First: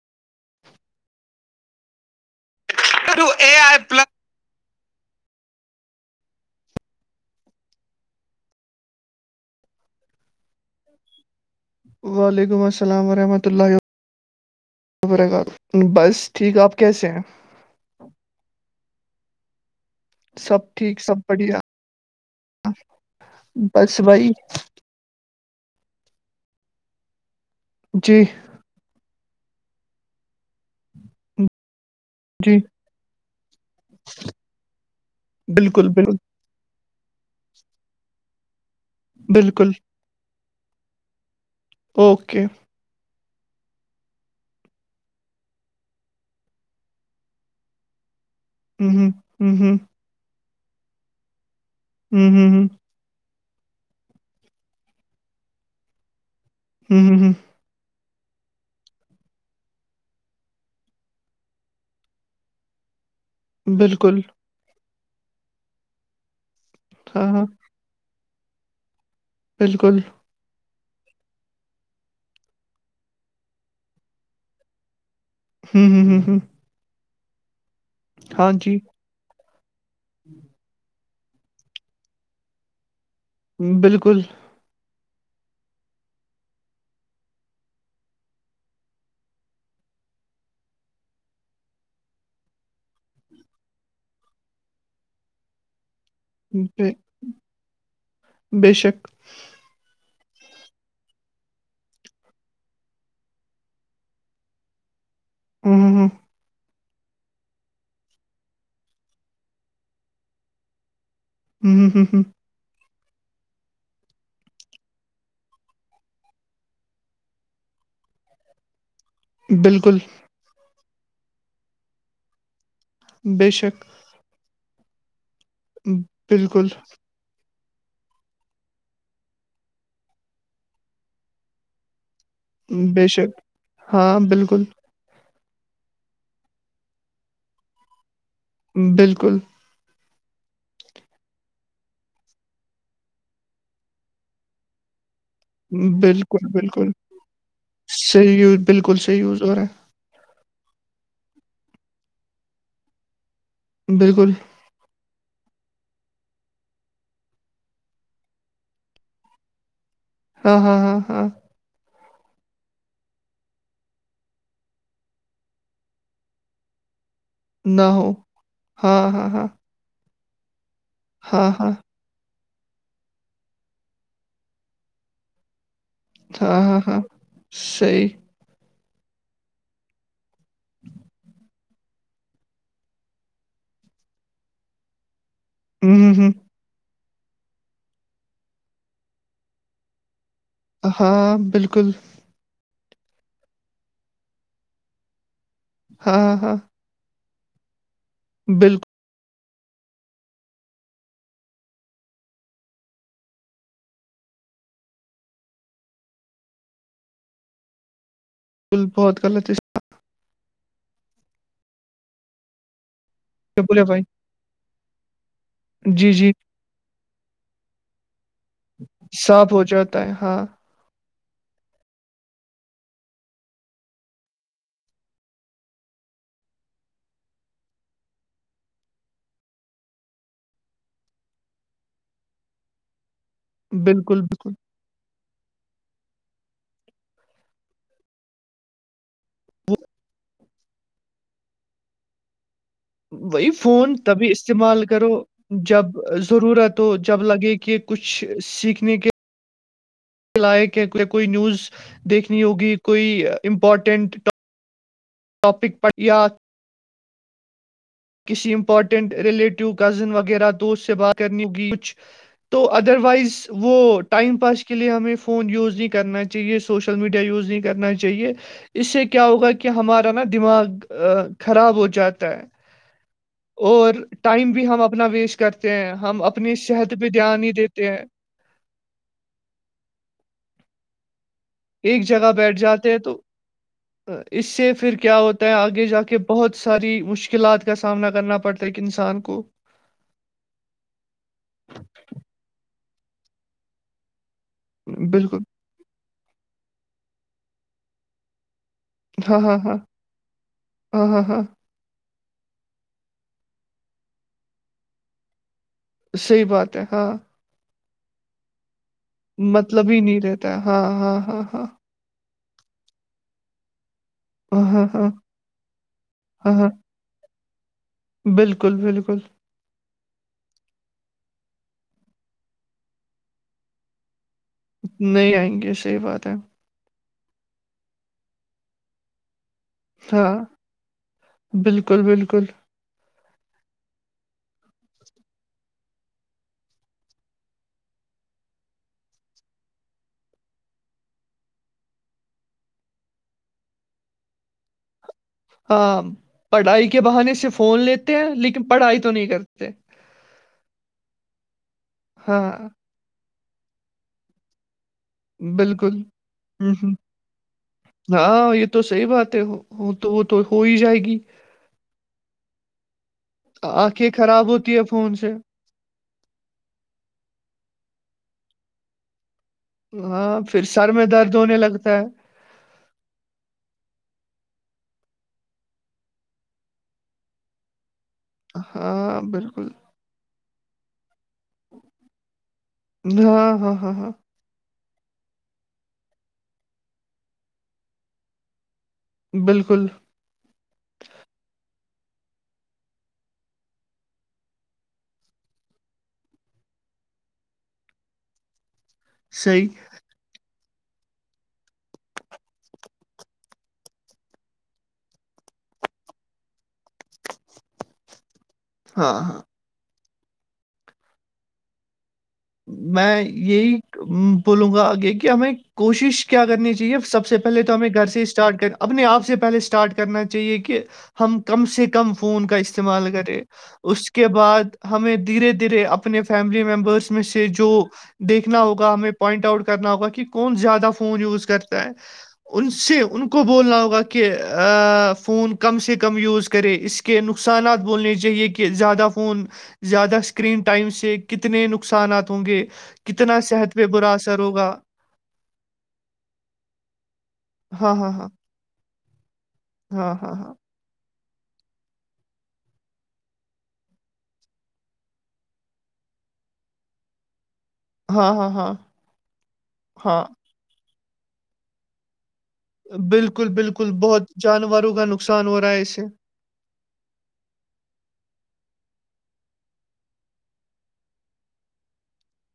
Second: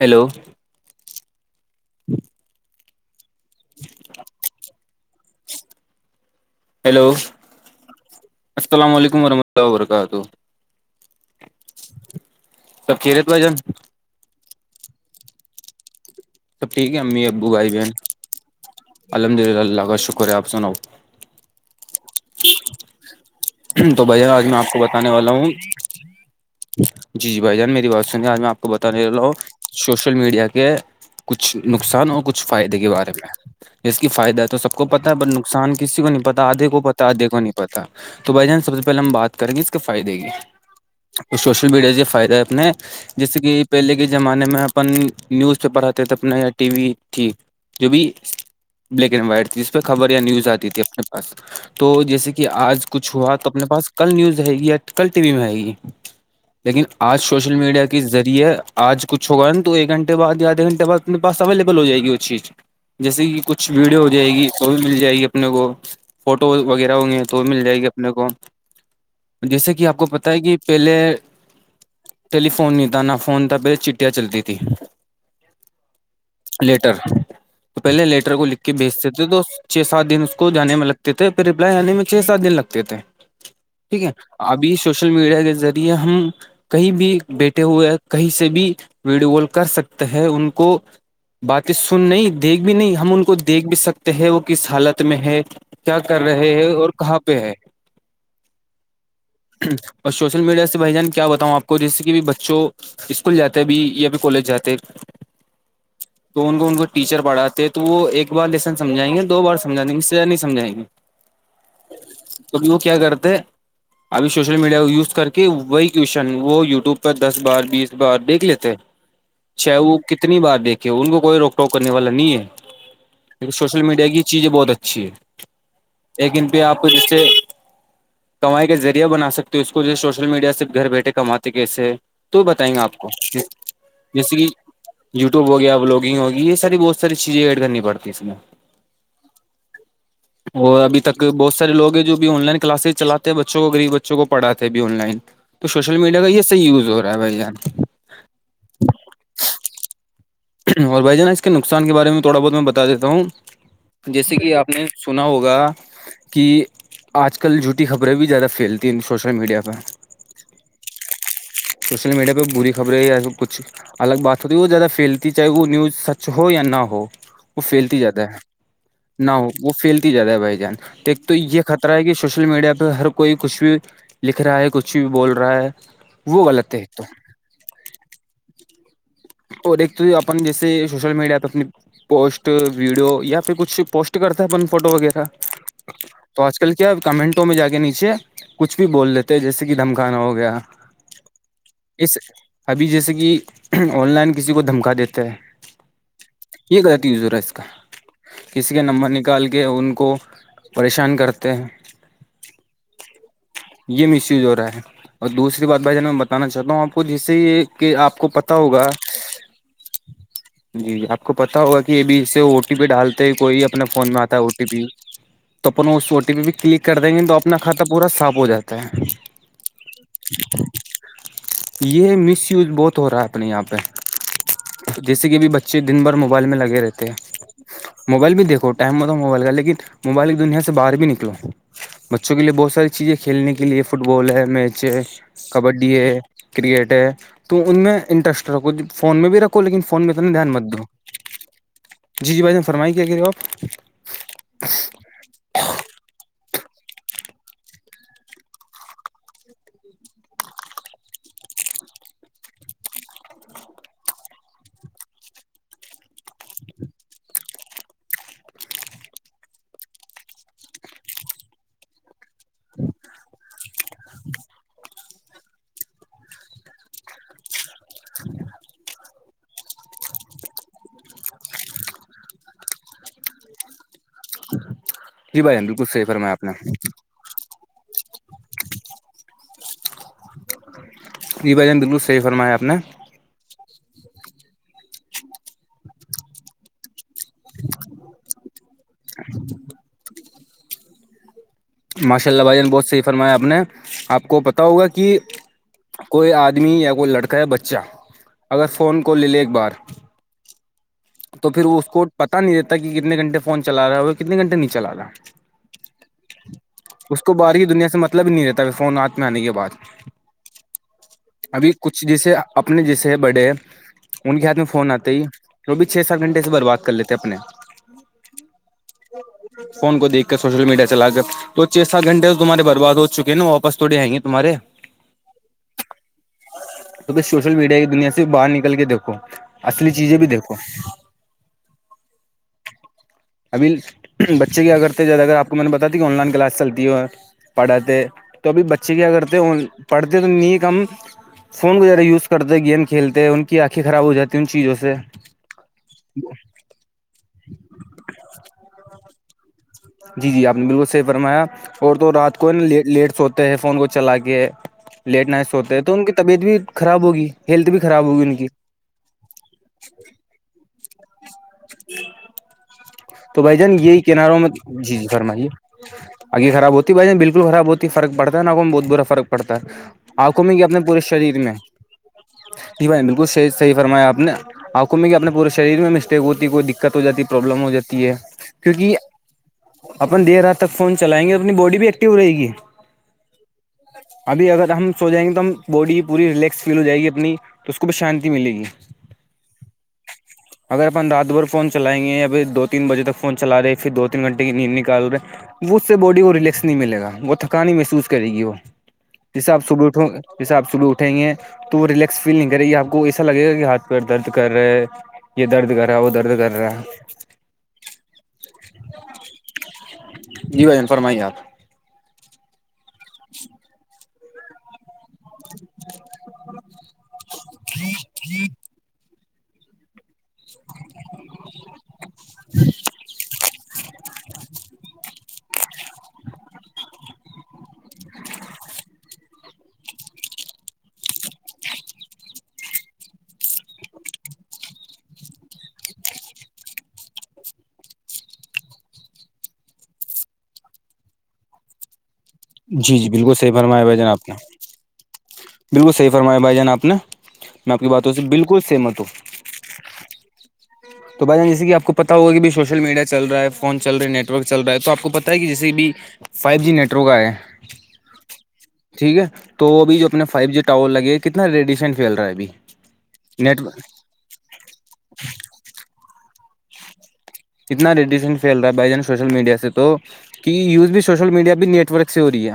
hello ہوں [unintelligible] اے I plus [inaudible] hello السلام علیکم ورحمۃ اللہ وبرکاتہ وعلیکم سب السلام خیریت بھائی ورحمۃ جان اللہ و وبرکاتہ بس سب آپ ٹھیک ہے کیسے ہیں امی ابو بھائی بہن الحمد للہ کا شکر ہے آپ سب سناؤ ٹھیک سب بڑھیا بس تو بجر بھائی آج میں آپ کو بتانے والا ہوں جی جی بائی جان میری بات جی سن رہ آج میں آپ بتانے رہ رہا ہوں سوشل میڈیا کے کچھ نقصان اور کچھ جی فائدے کے بارے میں جس کی فائدہ ہے تو سب کو پتا ہے ب نقصان بالکل کسی کو بالکل نہیں پتا آدھے کو پتا آدے کو نہیں پتا تو بائی چانس سب سے پہلے ہم بات کریں گے اس بالکل کے فائدے کی تو سوشل میڈیا سے یہ فائدہ ہے اوکے اپنے جیسے کہ پہلے کے زمانے میں اپن نیوز پیپر آتے تھے اپنا یا ٹی وی تھی جوبھی [unintelligible] ہوں بلیک اینڈ وائٹ ہوں تھی ج ہوں پہ خبر یا نیوز آتی تھی اپنے پاس تو جیسے ہوں کہ ہوں آج کچ ہوا تو اپنے پاس کل نیوز رہئے گی یا کل ٹی وی میں آئے گی لیکن ہوں ہوں آج سوشل میڈیا کے کےذریعے آج کچھ ہوگا نا تو ایک گھنٹے بعدیا آدے گنٹے بعد اپنے پاس اویلیبل ہو جائے گی وہ چیز جیسے کہ کچھ ہوں ویڈیو ہو بالکل جائے گی تو بھی مل جائے گی اپنے کو فوٹو وغیرہ ہوں گے ہاں تو ہاں مل جائے گی اپنے کو جیسے کہ آپ بالکل کو پتا ہے کہ پہلے ٹیلی فون نہیں تھا نہ فون تھا پہھر چٹیاں چلتی تھی ہوں ہ ہ ہ [inaudible] لیٹر تو پہلے لیٹر کو لکھ کے جی بیچتے تھے تو چھ سات دن اس کو جانے میں لگ تھے پ رپلائی آنے میں چھ سات دن لگتے تھے ٹھیک ہے بالکل ابھی سوشل میڈیا کے ذریعے ہم کہیں بھی بیٹھے ہوئے کہیں سے بھی ویڈیو کال کر سکتے ہیں ان کو باتیں سن نہیں دیکھ بھی نہیں ہم ان کو دیکھ بھی سکتے ہیں وہ کس حالت میں ہے کیا کر رہے ہیں بے اور کہاں پہ ہے بے شک اور سوشل میڈیا سے بھائی جان کیا بتاؤں آپ کو جیسے کہ بھی بچوں اسکول جاتے بھی یا پھر کالج جاتے ہوں ہوں تو ان کو ان کو ٹیچر پڑھاتے تو وہ ایک بار لیسن سمھائیں گے دوارمجھائیںے اس طرح نہیں مجھائیں گے ہمم ہمم ہمم ہمم توبھی وہ کیا کرتے ابھی سوشل میڈیا کو یوز کر کے وہی کوشچن وہ یوٹیوب پر دس بار بیس بار دیکھ لیتے اچ چے وہ بالکل کتنی بار دیکھے ان کو کوئی روک ٹوک کرنے والا نہیں ہے بے دیک سوشل شک میڈیا کی یہ چیزیں بہت اچھی ہے ایک ان بالکل [inaudible] کمائی کے ذریعہ بنا سکتے اس کو جو سوشل میڈیا سے گھر بیٹھے کماتے کیسے تو بتائیں گے آپ بے کو شک ہاں جیسے کہ بالکل یوٹیو ہو گیا بلاگنگ ہوگی یہ ساری بہت ساری چیزیں ایڈ کرنی پڑتی ہیں اسس میں بالکل وہ ابھی تک بہت سارے لگ ہیں جو بھی آن لائن کلاسز چلاتے ہیں بچوں کوغریب بچوں کو پڑاتے ہیں بھی آن لائن تو سوشل میڈیا کا بالکل یہ صی یوز بالکل ہو رہا ہے بھائی جان صحیح وز بالکل صحیح ہووز اور ہے اور بھائی جانا اس کے نقصان کے بارے میں تھوڑا بہت میں بتا دیتا ہوں ہے بالکل جیسے کہ آپ نے سنا ہوگا کہ آج کل جھوٹی خبریں بھی زیادہ پھیلتی ہیں سوشل میڈیا پرہ ہاں ہاں ہاں ہاں سوشل میڈیا پہ بری خبریں یا کچھ الگ بات ہوتی ہے وہ زیادہ فیل چاہے وہ نیوز سچ ہو یا نہ ہو وہ نہ پھیلتی ہو جاتدا ہے ہاں ہاں نہ ہاں ہو وہ فھیلتی جیا رہا ہے بھائی جان ٹیک تو ہاں یہ ہاں خطہ ہے کہ سوشل میڈیا پہ ہر کوئی کچھ بھی لکھ رہا ہے کچھ بھی بول رہا ہے وہ ہاں غلط ہے ہاں ایک ہاں تو صی اور ایک تو اپن جیسے سوشل میڈیا تو اپنی پوسٹ ویڈیو یا پھر کچھ پوسٹ کرتا ہے اپن فوٹو وغیرہ ہمم‌ہمم تو آج کل کیا کمنٹوں میں جا کے نیچے کچھ بھی بول لیتے ہیں جیسے کہ دھمکانہ ہو گیا ہاں بالکل اس ابھی جیسے کہ آن لائن کسی کو دھمکا دیتا ہے ہاں ہاں غلط زرا ہے اس کا کسی کے بالکل نمبر نہیں کیا کال کے ان کو پریشان کرتے ہیں یہ مس یوز ہو رہا ہے اور دوسری بات بھائی جان میں بتانا چاہتا ہوں آپ کو جس سے یہ کہ آپ کو پت ہوگا بہت غلط ہے جی جی آپ کو پتا ہوگا کہ ابھی اس سےٹ پی ڈالتے کوئی بولے اپنے بھائی فون میں آتا ہے او ٹی پی تو اپن جی اس او جی ٹی پی پ کلک کر دیں گے تو اپنا کھاتا پورا صاف ہو جاتا ہے صاف ہو جاتا ہے ہاں یہ مس یوز بہت ہو رہا ہے اپنے یہاں پہ جیسے کہ بھی بچے دن بھر موبائل میں لگے رہتے ہیں موبائل بھی دیکھو ٹائم ہوتا موبائل کا لیکن موبائل کی دنیا سے باہر بھی نکلو بچوں کے لیے بہت ساری چیزیں کھیلنے کے لیے فٹ بالکل بال ہے بالکل میچ بچے کبڈی ہے کرکٹ ہے تو ان میں انٹرسٹ رکھو فون میں بھی رکھو لیکن فون میں انا دھیان مت دو جی جی ب نے فرمائی کیا کرے ہو آپ وہی فون تبھی استعمال کرو جب ضرورت ہو جب لگے کہ کچھ سیکھنے کے لائق کوئی نیوز دیکھنی ہوگی کوئی امپورٹنٹ ٹاپک پ یا کسی امپورٹینٹ ریلیٹیو کزن وغیرہ دوست سے بات کرنی ہوگی کچھ تو ادروائز وہ ٹائم پاس کے لیے ہمیں فون یوز نہیں کرنا چاہیے سوشل میڈیا یوز نہیں کرنا چاہیے اس سے کیا ہوگا کہ ہمارا نا دماغ خراب ہو جاتا ہے اور ٹائم بھی ہم اپنا ویسٹ جی بھائی جان کرتے بالکل ہیں صحیح ہم فرمایا آپ نے اپنی صحت پہ دھیان نہیں دیتے ہیں جی بھائی جان بالکل ایک صحیح جگہ فرمایا بیٹھ آپ نے جاتے ہیں تو اس سے پھر کیا ہوتا ہے آگے جا کے بہت ساری مشل مشکلات کا سامنا کرنا پڑتا ہے ایک انسان کو ماشاء اللہ بھائی جان نے بہت صحیح فرمایا آپ نے آپ کو پتا ہوگا کہ بالکل کوئی آدمی یا کوئی لڑکا یا بچہ اگر فون کال لے لے ہاں ایک ہاں بار ہاں ہاں ہاں ہاں تو پھر وہ اس کو پتا نہیں رہتا کہ کتنے گھنٹے فون چلا رہا ہے اور کتنے گھنٹے نہیں چلا رہا صحیح بات ہے ہاں اس کو باہر کی دنیا سے مطلب ہی نہیں رہتا فون آتا مطلب ہی نہیں رہتا ہے ہاں ہاں ہاں ہاں ابھی کچھ جیسے اپنے جیسے بڑے ہیں ان کے ہاتھ میں ہاں فون ہاں آتے ہی وہ بھی چھ سات گھنٹے سے ہاں ہاں برباد کر لیتے اپنے بالکل بالکل فون کو دیکھ کر سوشل میڈیا چلا کر تو چھ سات گھنٹے تو تمہارے برباد ہو چکے ناپس تھوڑ آئیں گے تمہارے نہیں آئیں گے صحیح بات ہے تو پہ سوشل میڈیا کی دنیا سے باہر نکل کے دیکھو اصلی چیزیں بھی ہاں دیکھو بالکل بالکل ابھی بچے کیا کرتے زیادہ اگر آپ کو میں نے بتا دی کہ آن لائن کلاس چلتی ہو پڑھاتے تو ابھی بچے کیا کرتے پڑھتے تو انی کم فون وغیرہ یوز کرتے گیم کھیلتے ہیں ان کی آنکھیں خراب ہو جاتی ان چیزوں سے ہاں پڑھائی کے بہانے سے فون لیتے ہیں لیکن پڑھائی تو نہیں کرتے جی جی آپ نے بالکل صحیح فرمایا اور تو رات کو ہے ہاں نا لیٹ سوتے ہیں فون کو چلا کے لیٹ نائٹس ہوتے ہیں تو بالکل ان کی طبیعت بھی ہوں ہوں خراب ہوگی ہیلتھ بھی خراب ہوگی ان کی ہاں یہ تو صحی بات ہے وہ تو وہ تو ہو ہی جائے گی تو بھائی جان یہی آنکھیں کناروں خراب میں ہوتی ہے جی فون سے فرمائیے آگ خراب ہوتی ہے بائی ج بالکل خراب ہوتی فرق پڑتا نا بہت بر فرق پڑتا ہے ہاں آنکھوں میں پھر کیا اپنے سر پورے درد شریر میں ہونے لگتا ہے جی بھائی بالکل صح فرمیا آپ نے آپ کو میںے اپنے پورے شریر میں مسٹیک ہوتی کوئی دقت ہو جاتی ہے پروابلم ہو جاتی ہے کیونکہ ہاں بالکل اپن دیر رات تک فون چلائیںے اور اپنی باڈی بھی ایکٹیو رہے گی ہاں ہاں ہاں ہاں ابھی اگر ہم سو جائیں گے تو ہم باڈی پوری ریلیکس فیل ہو جائے گی اپنی تو اس کو بھی شانتی ملے گی بالکل اگر اپن دادا بار فون چلائیں گے ابھی دو تین بجے تک فون چلا رہے پھر دو تین گھنٹ کی نیند نکال رہے وہ اس سے باڈی کو ریلیکس نہیں ملے گا وہ تھکانی محسوس کرے گی وہ جیسے آپ صحیح سب اٹھو جیسے آپ صبح اٹھیں گے تو وہ رییکس فیل نہیں کرے گی آپ کو ایسا لگے گا کہ ہاتھ پ درد کر رہا ہے یہ درد کر رہا وہ درد کر رہا ہاں ہاں جی بجن فرمائیے آپ میں یہی بولوں گاگے ہمیں کوشش کیا کرنی چاہیے سب سے پہلے تو ہمیں گھر سے اسٹارٹ کر اپنے آپ سے پہلے اسٹار اسٹارٹ کرنا چاہیے کہ ہم کم سے کم فون کا استعمال کریں اس کے بعد ہمیں دھیرے دھیرے اپنے فیملی ممبرس میں سے جو دیکھنا ہوگا ہمیں پوائنٹ آؤٹ کرنا ہوگا کہ کون زیادہ فون یوز کرتا ہے ان سے ان کو بولنا ہوگا کہ فون کم سے کم یوز کرے اس کے نقصانات بولنے چاہیے کہ زیادہ فون زیادہ اسکرین ٹائم سے کتنے نق نقصانات ہوں گے جی جی بالکل کتنا صحیح صحت فرمایا پہ بھائی جان برا آپ نے اثر ہوگا بالکل صحیح فرمایا بھائی جان آپ نے میں آپ کی ہاں ہاں باتوں سے بالکل سہمت ہوں ہاں ہاں ہاں تو بھائی جان جیسے کہ آپ کو پتا ہوا کہ بھی سوشل میڈ چ رہ ہے فون چل رہا ہے نٹ ورک چل رہا ہے تو آپ کو پت ہے کہ جسسی بھی فائیو جی نیٹ ورک آئے ہاں ہاں ہاں ہاں ٹھیک ہے تو ابھی جو ہاں اپنے فائیو جی ٹور لگے کتنا ریڈیشن فھیل رہا ہے ابھی بالکل نیٹ بالکل بہت جانوروں کا نقصان ہو رہا ہے اسے اتنا ریڈیشن فھیل رہا ہے بھائی جان سوشل میڈیا سے تو کی یوز بھی سوشل میڈیا بھی نیٹورک سے ہو رہی ہے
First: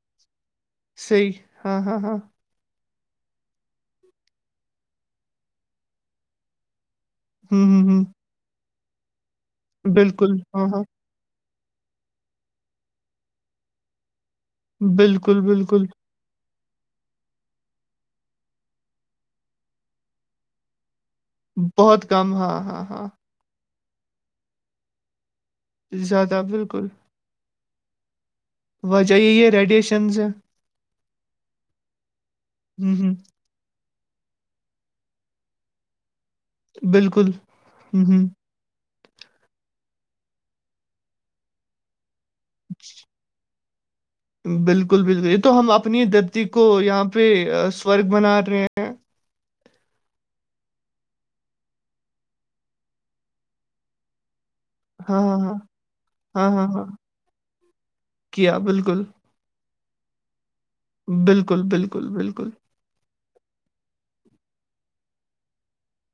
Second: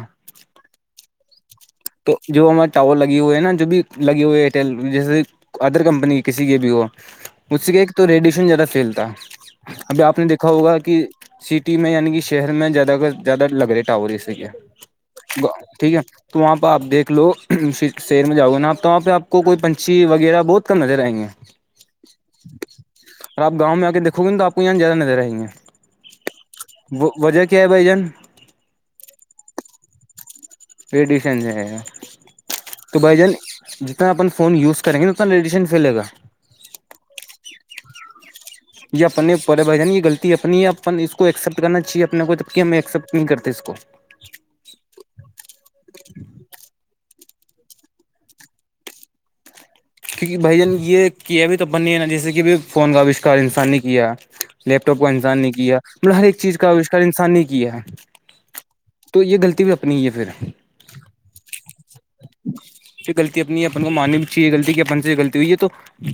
صحیح ہاں ہاں ہاں تو جو ہمار ٹاور لگے ہوئے ہیں نا جو بھی لگے ہوئے ایئرٹیل جیسے ادر کمپنی کسی کے بھی ہو مجھ ہوں سے کہ ہوں ایک ہوں تو ریڈیشن زیادہ فیل تھا ابھی آپ نے بالکل دیکھا ہاں ہوگا ہاں کہ سٹی میں یعنی کہ شہر میں زیادہ کا زیادہ لگ رہے ٹاور اس بالکل بالکل ٹھیک ہے تو وہاں پہ آپ دیکھ لو سیر میں جاؤ گے نا آپ تو وہاں پہ آپ کو کوئی پنچھی وغیرہ بہت کم نظر آئیں گے بہت کم ہاں ہاں ہاں اور آ گاؤں میں آ کےیکھو گے تو آپ کو یہاں جیاہ نظر آیں گے زیادہ بالکل وجہ کیا ہے بھائی جان وجاہ یہ ریڈیشنز رڈیشن سے ہے تو ہے بھائی جان جتنا اپن فون یوز کریں گےا اتنا ریڈیشن فھیلے گا بالکل ہ ہ جی اپنے پرے بھائی جانی یہ غطی اپنی ہے اپ ایکسیپٹ کرنا چاہیے اپنے کو تب کہ ہم ایکسیپٹ نہیں کرتے اس کو بالکل بالکل یہ تو ہم اپنی دھرتی کو یہاں پہ سرگ بنا رہے ہیں کیونکہ بھائی جان یہ کیا بھی تو بننے ہے نا جیسے کہ فون کا آوشکار انسان نے کیا لیپٹاپ کا ہاں ہاں انسان نے ہاں کیا مطلب ہر ایک ہاں چیز ہاں کا ہاں، اوشار انسان نے کیا ہے بالکل یہ لطیپ اپنی ہے پھر بالکل بالکل بالکل پھر غطی اپنی اپن کو منی بھی چاہے غلی کہ پن سے غلطی ہوئی ہے تو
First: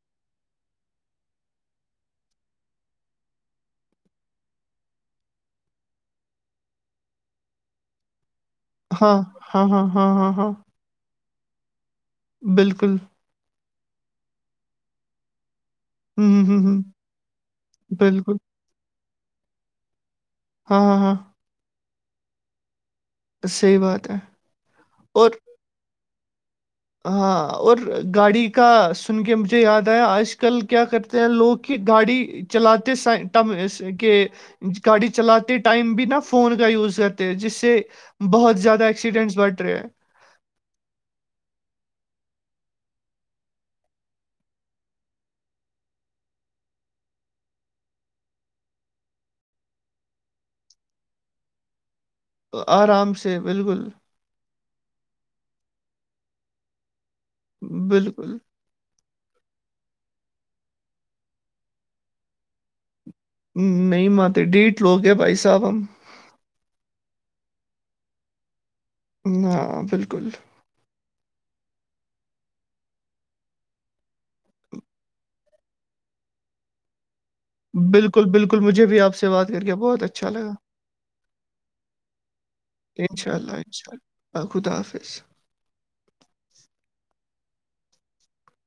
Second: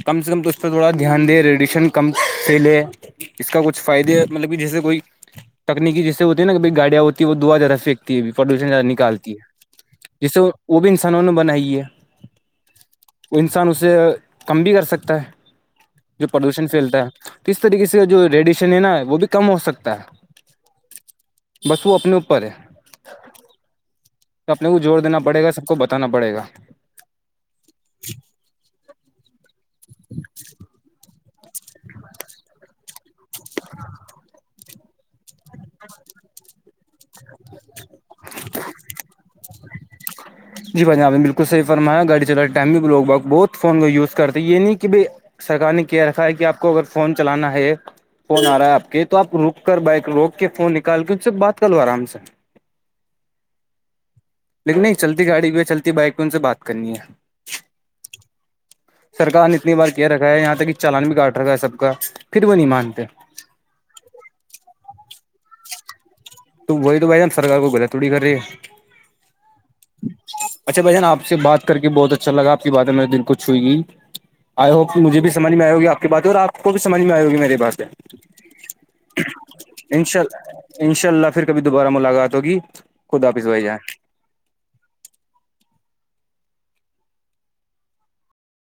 کم سے کم تو اس پہ تھوڑا دھیان دے ریڈیشن کم سے لے اس کا کچھ فائدے مطلب کہ جیسے کوئی تکنیکی جیسے ہوتی ہے نا کہئی گاڑیاں ہوتی ہے وہ دا جرف سے پردوشن زیادہ ہاں نکالتی ہاں ہاں ہاں ہے ہاں جسے ہاں وہ بھی انسانوں نے بنائی ہے بالکل وہ انسان اسے کم بھی کر سکتا ہے جو ہوں ہوں ہوں پردوشن ہوں، پھیلتا ہے تو اس طریقے سے جو بالکل ریڈیشن ہے نا وہ بھی کم ہو سکتا ہے ہاں ہاں ہاں بس وہ اپنے اوپر ہے صحیح بات ہے تو اپنے کو جوور دا اور پڑے گا سب کو بتاناڑے گا ہاں اور گاڑی کا سن کے مجھے یاد آیا آج کل کیا کرتے ہیں لوگ کی گاڑی چلاتے سٹم کے گاڑی چلاتے ٹائم بھی نا فون کا یوز کرتے ہیں جس سے بہت زیادہ ایکسیڈنٹس بٹھ رہے ہیں جی بھائی آپ نے بالکلحیح فرما گاڑیلانے ٹائم بھی لوگ بہت فون کا یوز کرتے ہیں یہ نہیں کہ بائی سرکار نے کہہ رکھا ہے کہ آپ کو اگر فون چلانا ہے فون آ رہا ہے آپ کے تو آپ رک کر بائک روک کے فون نکال کے اس سے بات کر لو آرام سے آرام سے بالکل لیکن نہیں چلتی گاڑی کی چلتی بائک پ ان سے بات کرنی ہے بالکل سرک نے اتنی بار کہہ رکھا ہے یہاں تک کہ چالان بھی کاٹ رہا ہے سب کا پھر وہ نہیں مانتے نہیں ماتات ڈیھ لوگ ہے بھائی صاحب ہم ہم تو وہی تو بھائی ج سرار کو گلا تھوڑی کر رہی ہے ہاں بالکل اچھا بائی جان آ سے بات کر کے بہت اچھا لگاپ کی باتیں میرے دل کو چھوئیی آئی ہوپ مجھ بھی سمجھ میں آئے گی آ کی بات اور آپ کو بھیمجھ میں آئے گی میرے بات ہے بالکل بالکل مجھے بھی آپ سے بات کر کے بہت ان اچھا لگا شاءلہ ان شاء اللہ کبھی دوبارہ ملاقات ہوگی خود آپس بائی جائیں آخود حافظ